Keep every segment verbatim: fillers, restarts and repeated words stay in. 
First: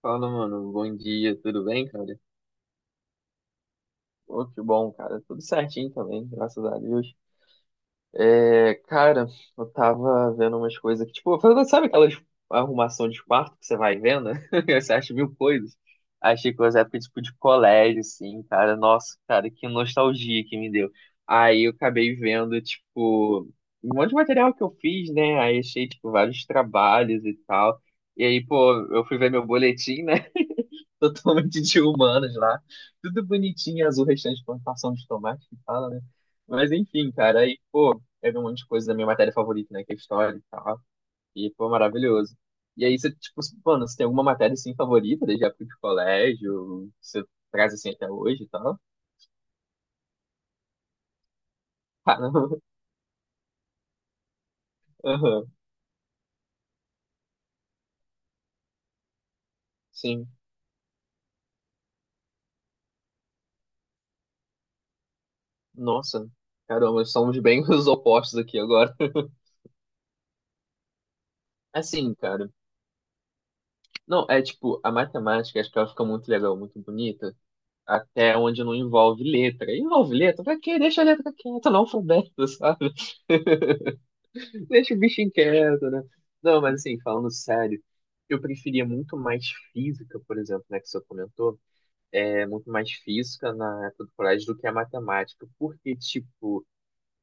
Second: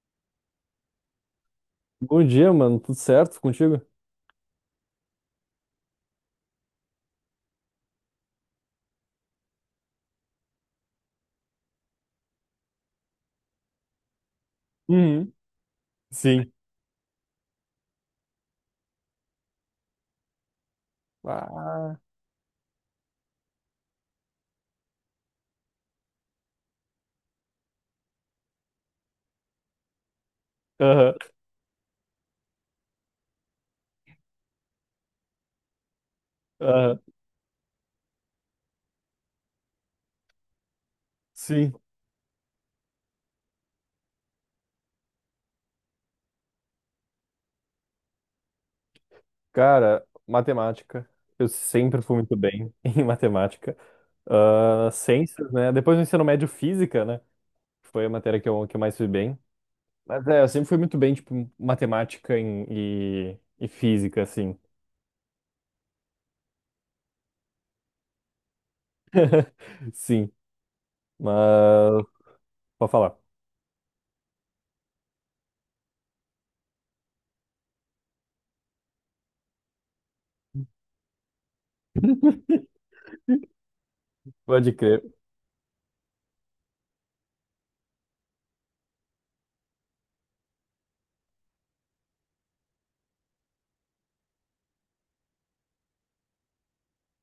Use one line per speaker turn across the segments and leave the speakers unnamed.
Fala, mano. Bom dia, tudo bem, cara?
Bom dia, mano. Tudo certo contigo?
Pô, que bom, cara. Tudo certinho também, graças a Deus. É, cara, eu tava vendo umas coisas que, tipo, sabe aquelas arrumação de quarto que você vai vendo? Você acha
Uhum.
mil coisas.
Sim.
Achei coisa época, tipo, de colégio, assim, cara. Nossa, cara, que nostalgia que me deu. Aí eu
Ah.
acabei vendo, tipo, um monte de material que eu fiz, né? Aí achei, tipo, vários trabalhos e tal. E aí, pô, eu fui ver meu boletim, né?
Aham.
totalmente de humanos lá. Tudo bonitinho, azul, restante de plantação de tomate que fala, né? Mas
Aham.
enfim, cara, aí, pô, eu um monte de coisa da minha matéria favorita, né? Que é história e tal. E foi
Sim.
maravilhoso. E aí você, tipo, mano, você tem alguma matéria assim favorita desde a época de colégio? Você traz assim até hoje e tal?
Cara, matemática. Eu sempre fui muito
Caramba.
bem em matemática. Ah, ciências,
Aham.
né? Depois do ensino médio, física, né? Foi a matéria que eu, que eu mais fui bem. Mas
Sim.
é, eu sempre fui muito bem, tipo, matemática em- e, e física, assim.
Nossa. Caramba, somos bem os opostos aqui agora.
Sim. Mas,
Assim, cara.
pode falar.
Não, é tipo, a matemática, acho que ela fica muito legal, muito bonita até onde não envolve letra. Envolve letra? Pra quê? Deixa a letra quieta não alfabeto, sabe?
Pode
Deixa o
crer.
bicho quieto, né? Não, mas assim, falando sério, eu preferia muito mais física, por exemplo, né, que você comentou, é muito mais física na época do colégio do que a matemática, porque, tipo,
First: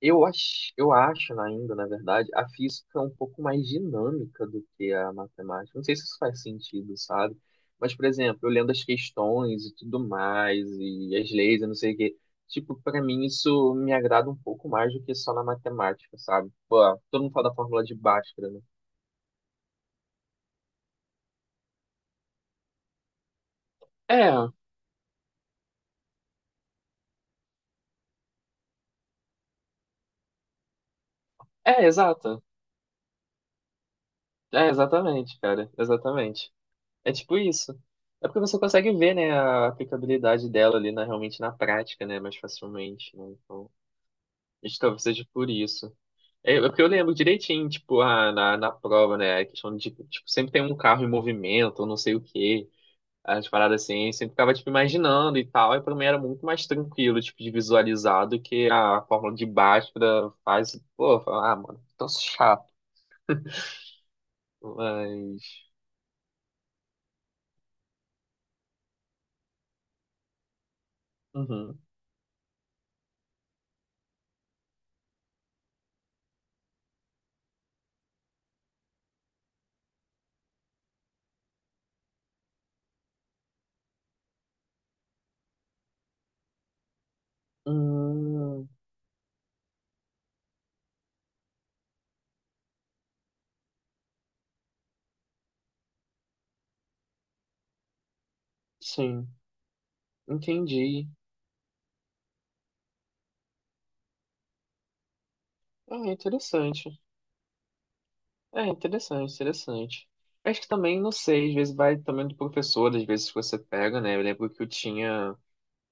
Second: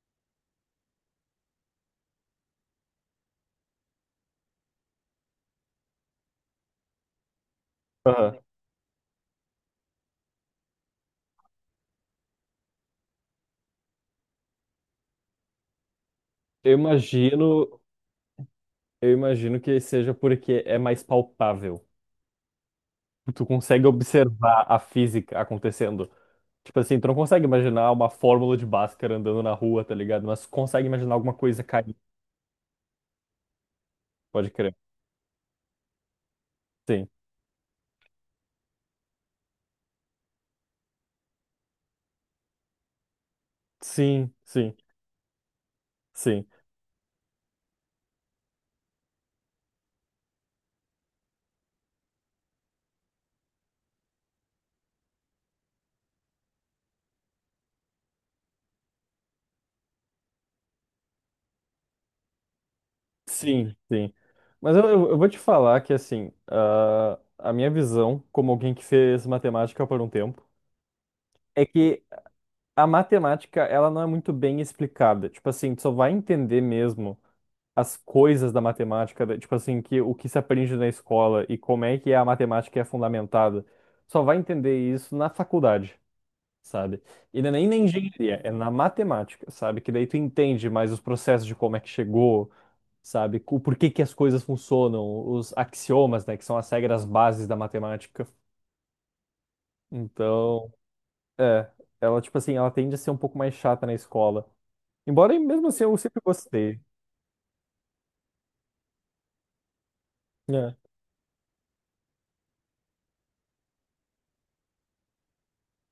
eu acho, eu acho na- ainda, na verdade, a física é um pouco mais dinâmica do que a matemática. Não sei se isso faz sentido, sabe? Mas, por
Aham.
exemplo, eu lendo as questões e tudo mais, e as leis, eu não sei o quê. Tipo, pra mim isso me agrada um pouco mais do que só na matemática, sabe?
Eu
Pô, todo mundo fala da
imagino,
fórmula de Bhaskara, né?
eu imagino que seja porque é mais palpável. Tu consegue
É,
observar a física acontecendo. Tipo assim, tu não consegue imaginar uma fórmula de Bhaskara andando na rua, tá ligado? Mas consegue imaginar alguma coisa
é,
caindo,
exato.
pode
É,
crer.
exatamente, cara. Exatamente.
Sim,
É tipo isso. É porque você consegue ver, né, a aplicabilidade dela ali na, realmente na prática, né, mais facilmente, né? Então...
sim,
Acho
sim,
que talvez seja por isso.
sim,
É, é porque eu lembro direitinho, tipo, ah, na, na prova, né? A questão de, tipo, sempre tem um carro em movimento, ou não sei o quê, as paradas assim, eu sempre ficava, tipo, imaginando e tal. E pra mim era muito mais tranquilo, tipo, de visualizar do que a fórmula de Bhaskara faz. Pô, fala, ah, mano, tão chato.
sim, sim. Mas eu, eu eu vou te
Mas.
falar que, assim, ah, a minha visão, como alguém que fez matemática por um tempo, é
Uhum.
que a matemática, ela não é muito bem explicada. Tipo assim, tu só vai entender mesmo as coisas da matemática, da- tipo assim, que o que se aprende na escola e como é que a matemática é fundamentada, só vai entender isso na faculdade, sabe? E não é nem na engenharia, é
Hum,
na matemática, sabe? Que daí tu entende mais os processos de como é que chegou, sabe? O porquê que as coisas funcionam, os axiomas, né, que são as regras bases da matemática.
sim,
Então,
entendi.
é, ela, tipo assim, ela tende a ser um pouco mais chata na escola. Embora, mesmo assim, eu
Ah,
sempre gostei.
interessante. É interessante, interessante. Acho que
É,
também, não sei, às vezes vai também do professor, às vezes você pega, né? Eu lembro que eu tinha,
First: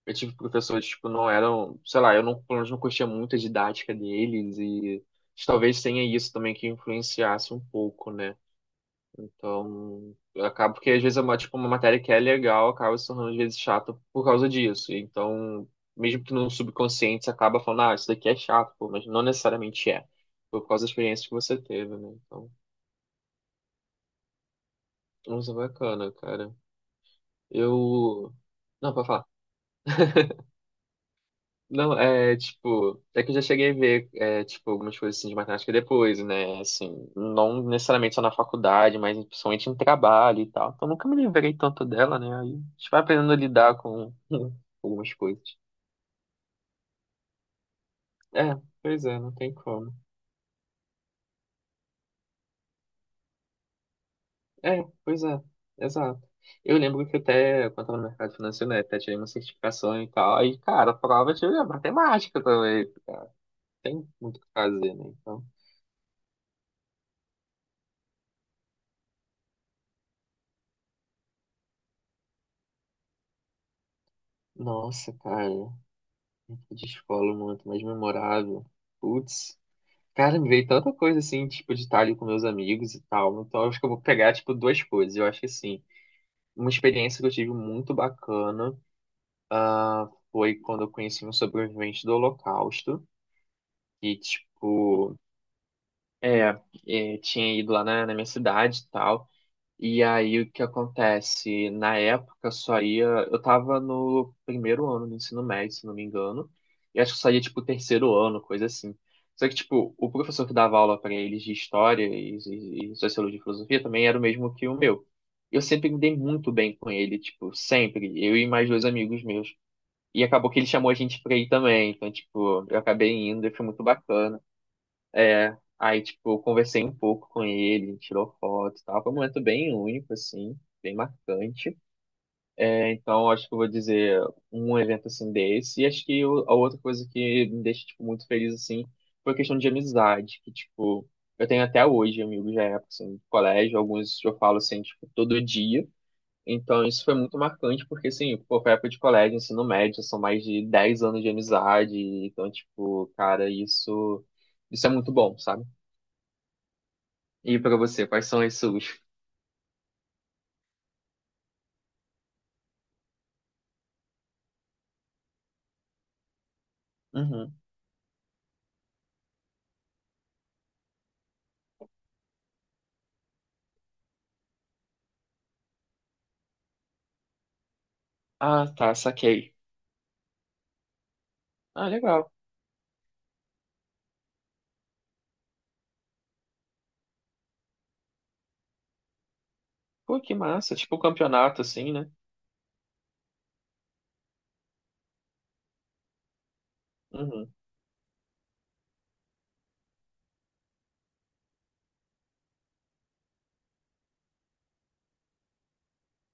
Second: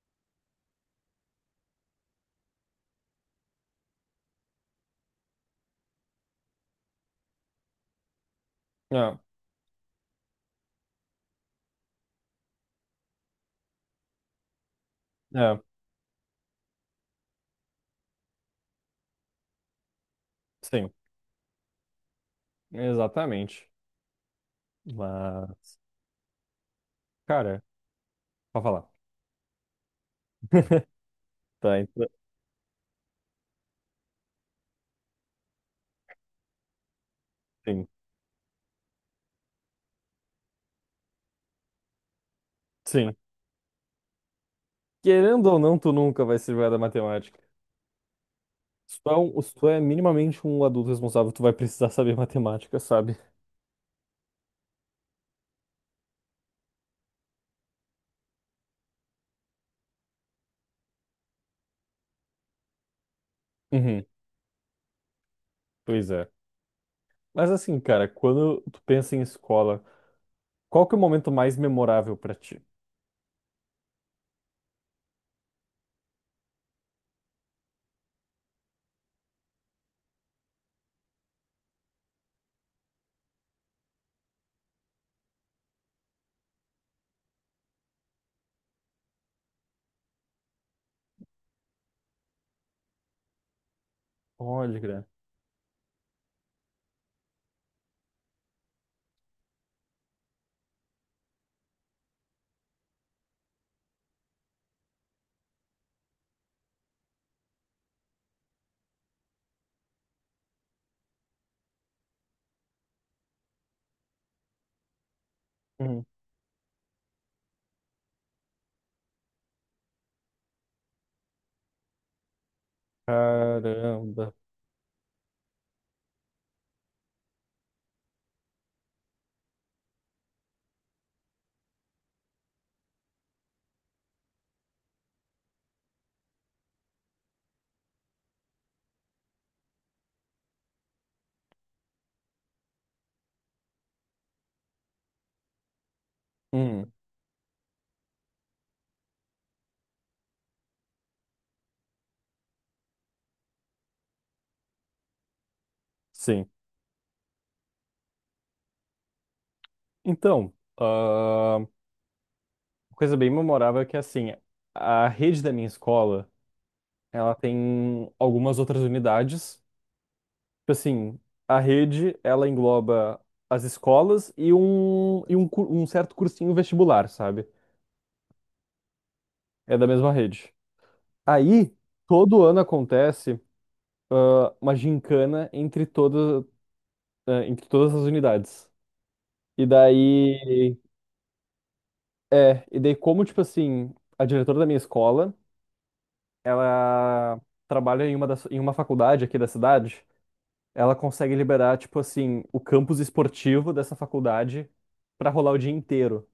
eu tive professores, que tipo, não eram, sei lá, eu não, pelo menos não curtia muito a didática deles e talvez tenha isso também que influenciasse um pouco, né?
é,
Então, acaba porque às vezes é uma, tipo, uma matéria que é legal, acaba se tornando às vezes chata por causa disso.
é,
Então, mesmo que no subconsciente você acaba falando, ah, isso daqui é chato, pô, mas não necessariamente é, por causa da
sim,
experiência que você teve, né? Então,
exatamente.
nossa,
Mas,
bacana, cara.
cara,
Eu.
pode falar.
Não, pode falar.
Tá,
Não,
então,
é tipo. É que eu já cheguei a ver, é, tipo, algumas coisas assim de matemática depois, né? Assim, não
sim.
necessariamente só na faculdade, mas principalmente em trabalho e tal. Então nunca me livrei tanto dela, né? Aí a gente vai
Sim.
aprendendo a lidar com algumas
Querendo ou
coisas.
não, tu nunca vai se livrar da matemática.
É,
Se
pois
tu é,
é, não
um- se
tem
tu é
como.
minimamente um adulto responsável, tu vai precisar saber matemática, sabe?
É, pois é, exato. Eu lembro que até, quando eu tava no mercado financeiro, né, até tirei uma certificação e tal. Aí, cara, a prova tinha matemática também. Cara.
Uhum.
Tem muito o que fazer, né? Então.
Pois é. Mas assim, cara, quando tu pensa em escola, qual que é o momento mais memorável pra ti?
Nossa, cara, época de escola, um momento mais memorável. Putz, cara, me veio tanta coisa assim, tipo, de estar ali com meus amigos e tal. Então, eu acho que eu vou pegar, tipo, duas coisas. Eu acho que, assim, uma experiência que eu tive muito bacana foi quando eu conheci um sobrevivente do Holocausto, que,
Olha, cara.
tipo, é, é, tinha ido lá na, na minha cidade e tal. E aí o que acontece? Na época só ia. Eu tava no primeiro ano do ensino médio, se não me engano. E acho que só ia tipo terceiro ano, coisa assim. Só que, tipo, o professor que dava aula pra eles de história e, e, e sociologia e filosofia também era o mesmo que o meu. Eu sempre me
Uhum.
dei muito bem com ele, tipo, sempre. Eu e mais dois amigos meus. E acabou que ele chamou a gente pra ir também. Então, tipo, eu acabei indo e foi muito
Caramba.
bacana. É, aí, tipo, eu conversei um pouco com ele, a gente tirou foto e tal. Foi um momento bem único, assim, bem marcante. É, então, acho que eu vou dizer um evento, assim, desse. E acho que o- a outra coisa que me deixa, tipo, muito feliz, assim, foi a questão de amizade, que, tipo, eu tenho até hoje amigos da época, assim, do colégio. Alguns eu falo, assim, tipo, todo dia. Então,
Hum,
isso foi muito marcante, porque, assim, pô, foi época de colégio, ensino médio, são mais de dez anos de amizade. Então, tipo, cara, isso... Isso é muito bom, sabe?
sim.
E pra você, quais são as suas?
Então, ah, uma coisa bem memorável é que assim, a rede da minha escola Ela
Uhum.
tem algumas outras unidades. Tipo assim, a rede, ela engloba as escolas e um, e um, cu- um certo cursinho vestibular, sabe?
Ah, tá, saquei.
É da mesma rede. Aí,
Ah, legal.
todo ano acontece ah, uma gincana entre todas, ah, entre todas as unidades. E
Pô, que massa.
daí,
Tipo um campeonato, assim, né?
é, e daí como, tipo assim, a diretora da minha escola, ela
Uhum.
trabalha em uma, das, em uma faculdade aqui da cidade. Ela consegue liberar, tipo assim, o campus esportivo dessa faculdade pra rolar o dia inteiro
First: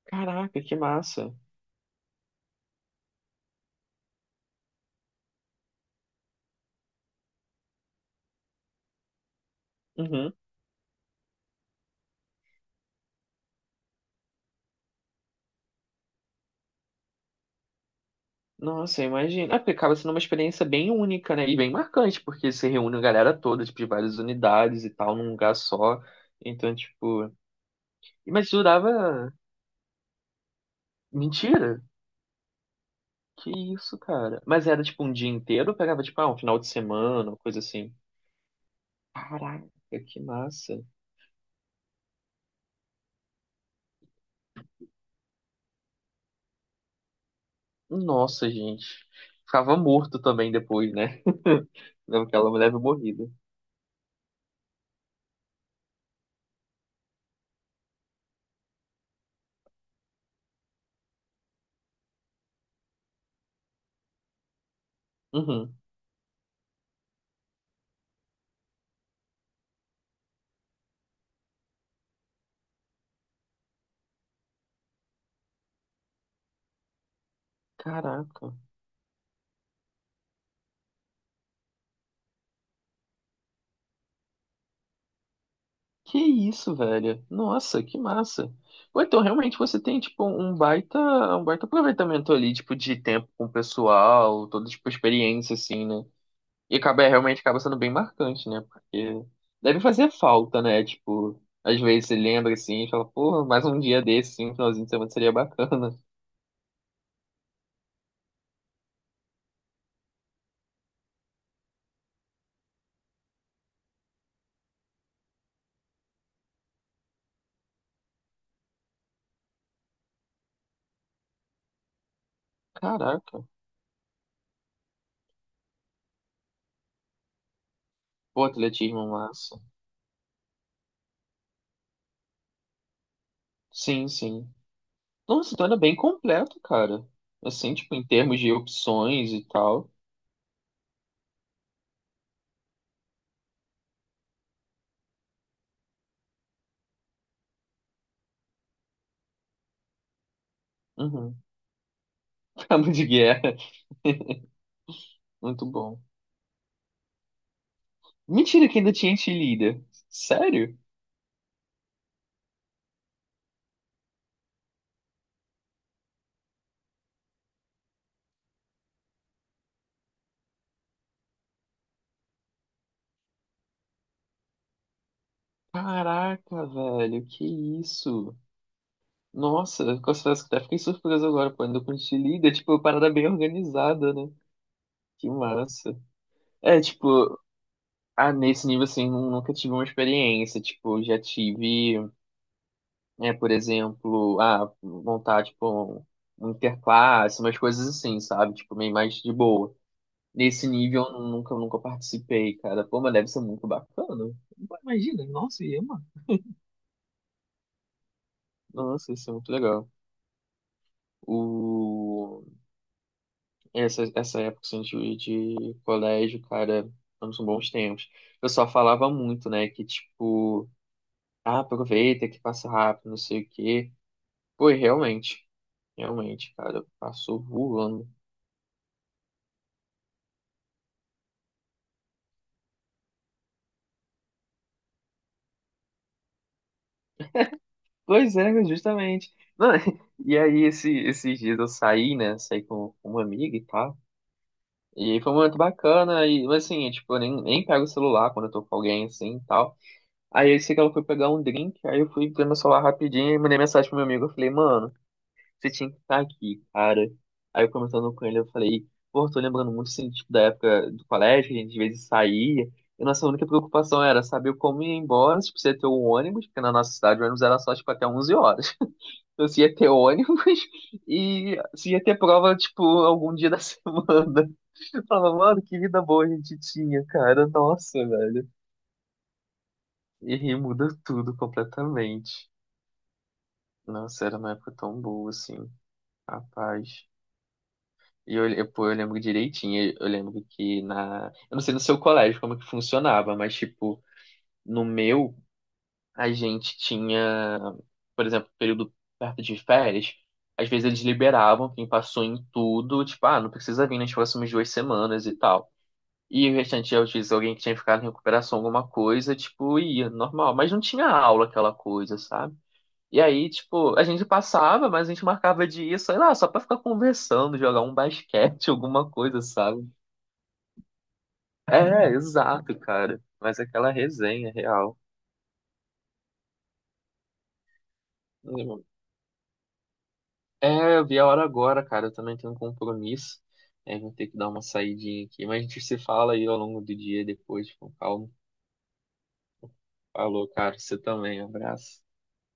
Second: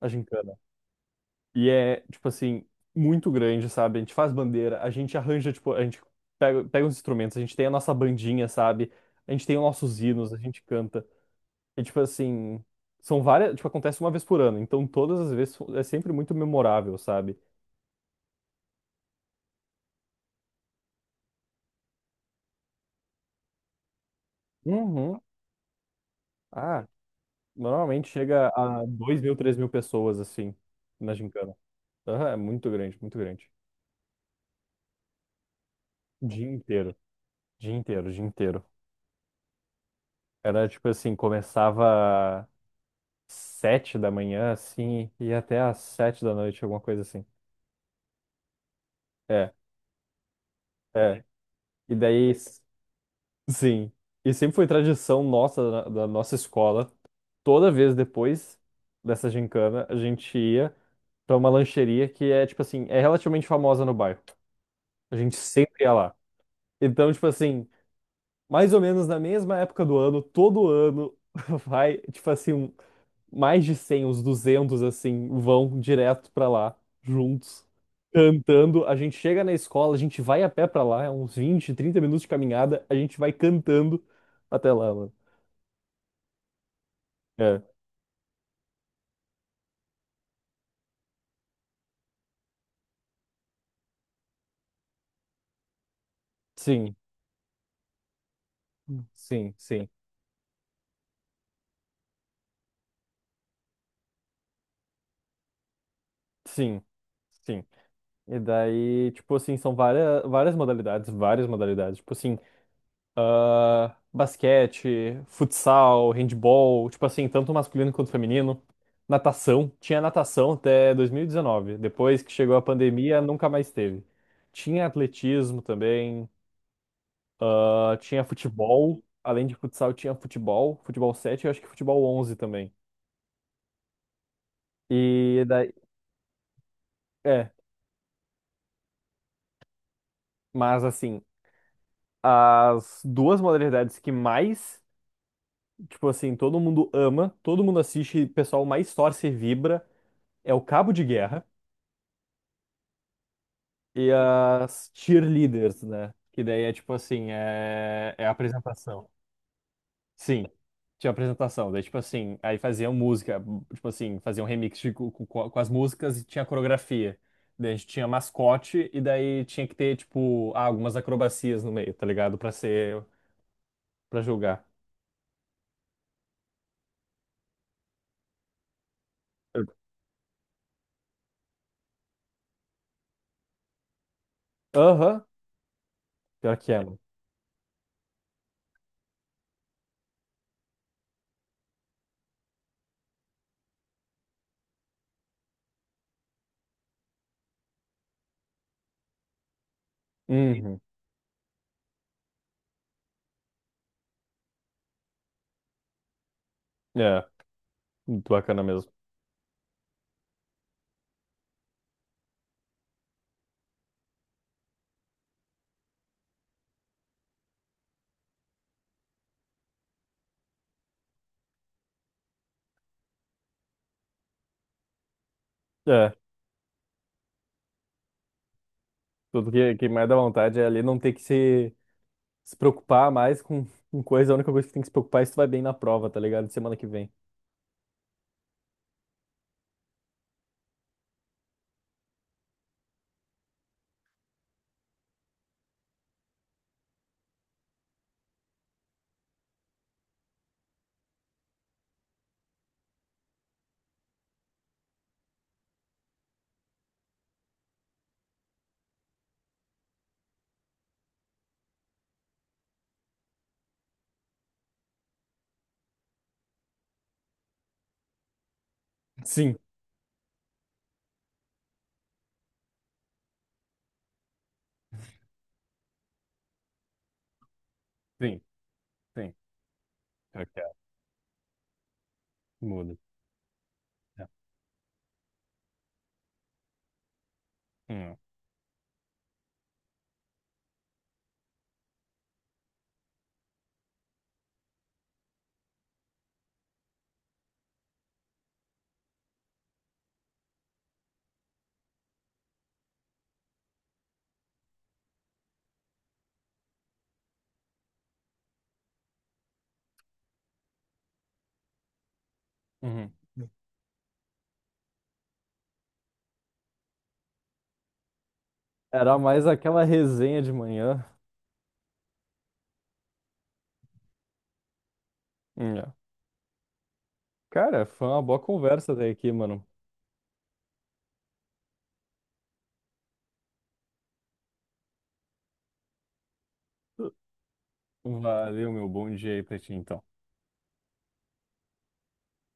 a gincana.
Caraca, que massa.
E é, tipo assim, muito grande, sabe? A gente faz bandeira, a gente arranja, tipo, a gente pega, pega os instrumentos, a gente tem a nossa bandinha, sabe? A gente tem os nossos hinos,
Uhum.
a gente canta. E, tipo assim, são várias, tipo, acontece uma vez por ano, então todas as vezes é sempre muito memorável, sabe?
Nossa, imagina. Ah, porque acaba sendo uma experiência bem única, né? E bem marcante, porque se reúne a galera toda, tipo, de várias unidades e tal,
Uhum.
num lugar só. Então,
Ah,
tipo.
normalmente
E,
chega
Mas
a dois
durava.
mil, três mil pessoas, assim, na gincana.
Mentira!
Aham, é muito grande, muito grande.
Que isso, cara? Mas era tipo um dia inteiro ou pegava, tipo, ah, um
Dia
final de
inteiro,
semana, uma coisa
dia
assim?
inteiro, dia inteiro.
Caraca, que
Era
massa.
tipo assim, começava sete da manhã, assim, e ia até às sete da noite, alguma coisa assim.
Nossa, gente.
É,
Ficava morto também depois, né?
é. E
Lembro
daí,
que ela me
s-
leva morrida.
sim. E sempre foi tradição nossa, da, da nossa escola, toda vez depois dessa gincana, a gente ia pra uma lancheria que é, tipo assim, é relativamente famosa no bairro. A gente
Uhum.
sempre ia lá. Então, tipo assim, mais ou menos na mesma época do ano, todo ano, vai, tipo assim, um mais de cem, uns duzentos assim, vão direto pra lá, juntos,
Caraca.
cantando. A gente chega na escola, a gente vai a pé pra lá, é uns vinte, trinta minutos de caminhada, a gente vai cantando até lá, mano.
Que isso, velho?
É,
Nossa, que massa. Ou então, realmente, você tem, tipo, um baita, um baita aproveitamento ali, tipo, de tempo com o pessoal, toda, tipo, experiência, assim, né? E
sim,
acaba, é, realmente, acaba sendo bem marcante, né? Porque
sim,
deve
sim,
fazer falta, né? Tipo, às vezes você lembra, assim, e fala, pô, mais um dia desse, assim, um finalzinho de semana seria bacana.
sim, sim. E daí, tipo assim, são várias, várias modalidades, várias modalidades. Tipo assim, ah, basquete, futsal, handball, tipo assim, tanto masculino quanto feminino. Natação, tinha natação até dois mil e dezenove. Depois que chegou a pandemia,
Caraca.
nunca mais teve. Tinha atletismo também, ah, tinha
Pô,
futebol.
atletismo
Além de
massa.
futsal, tinha futebol, futebol sete, e eu acho que futebol onze também.
Sim, sim.
E
Nossa, então
daí,
era bem completo, cara.
é,
Assim, tipo, em termos de opções e tal.
mas assim, as duas modalidades que mais, tipo assim, todo mundo ama, todo mundo assiste, e o pessoal mais torce e vibra é o cabo de
Uhum.
guerra
Cabo de guerra.
E as
Muito
cheerleaders,
bom.
né? Que daí é tipo assim, é, é a
Mentira que ainda
apresentação.
tinha cheerleader.
Sim,
Sério?
tinha apresentação. Daí, tipo assim, aí faziam música, tipo assim, faziam remix de- com, com- com as músicas e tinha coreografia. Daí a gente tinha mascote e daí tinha que ter, tipo, ah, algumas acrobacias no meio, tá ligado? Pra ser, pra julgar.
Caraca, velho, que isso? Nossa, confesso que até fiquei surpreso agora, pô, ainda com cheerleader, tipo, uma parada bem organizada, né?
Aham,
Que massa.
pior que é.
É,
mano.
tipo, ah, nesse nível, assim, nu- nunca tive uma experiência, tipo, já tive. É, por exemplo, ah, montar tipo um, um interclasse, umas coisas assim, sabe? Tipo, meio mais de boa. Nesse
Uhum.
nível eu nunca, nunca participei, cara. Pô, mas deve ser muito bacana. Pô, imagina, nossa, ia, mano.
É, muito bacana mesmo.
Nossa, isso é muito legal. O... Essa, essa época assim, de, de colégio, cara, foram bons tempos. O pessoal falava muito, né? Que tipo, ah, aproveita que passa rápido, não sei o quê. Pô, e realmente,
É,
realmente, cara, passou voando.
tudo que, que mais dá vontade é ali não ter que se se preocupar mais com, com coisa, a única coisa que tem que se preocupar é se tu vai bem na prova, tá ligado? de Semana que vem.
Pois é, né, justamente. Não, e aí, esse, esses dias eu saí, né? Saí com, com uma amiga e tal. E aí foi muito bacana. E, mas assim, tipo, eu nem, nem pego o celular quando eu tô com alguém assim e tal. Aí eu sei que ela foi pegar um drink. Aí eu fui ver meu celular rapidinho e mandei mensagem pro meu amigo. Eu falei, mano, você tinha que estar aqui, cara. Aí eu comentando com ele, eu falei, pô, tô lembrando muito assim, tipo, da época do colégio, que a gente às vezes saía. E nossa única preocupação era saber como ir embora, se precisa ter um ônibus, porque na nossa cidade o ônibus era só, tipo, até onze horas. Então,
Sim,
se ia ter ônibus e se ia ter prova, tipo, algum dia da semana. Eu falava, mano, que vida boa a gente tinha, cara. Nossa,
sim,
velho.
sim.
E
Eu
aí
quero.
muda tudo completamente.
Muda.
Nossa,
É.
era uma época tão boa, assim. Rapaz.
Hum,
E eu, eu, pô, eu lembro direitinho. Eu lembro que na. Eu não sei no seu colégio como que funcionava, mas, tipo, no meu a gente tinha, por exemplo, período perto de férias, às vezes eles liberavam quem passou em tudo, tipo, ah, não precisa vir nas próximas duas semanas e tal. E o restante, às vezes, alguém que tinha ficado em recuperação, alguma coisa, tipo, ia, normal. Mas não tinha aula, aquela coisa, sabe?
uhum.
E aí, tipo, a gente passava, mas a gente marcava de ir, sei lá, só pra ficar conversando, jogar um basquete, alguma
Era
coisa,
mais aquela
sabe?
resenha de manhã.
É, exato, cara. Mas aquela resenha real.
Hum, é. Cara, foi uma boa conversa até aqui, mano.
É, eu vi a hora agora, cara. Eu também tenho um compromisso. É, vou ter que dar uma saidinha aqui. Mas a gente se fala aí ao longo do dia depois, com calma.
Valeu, meu bom dia aí pra ti, então.
Falou, cara. Você também. Um abraço.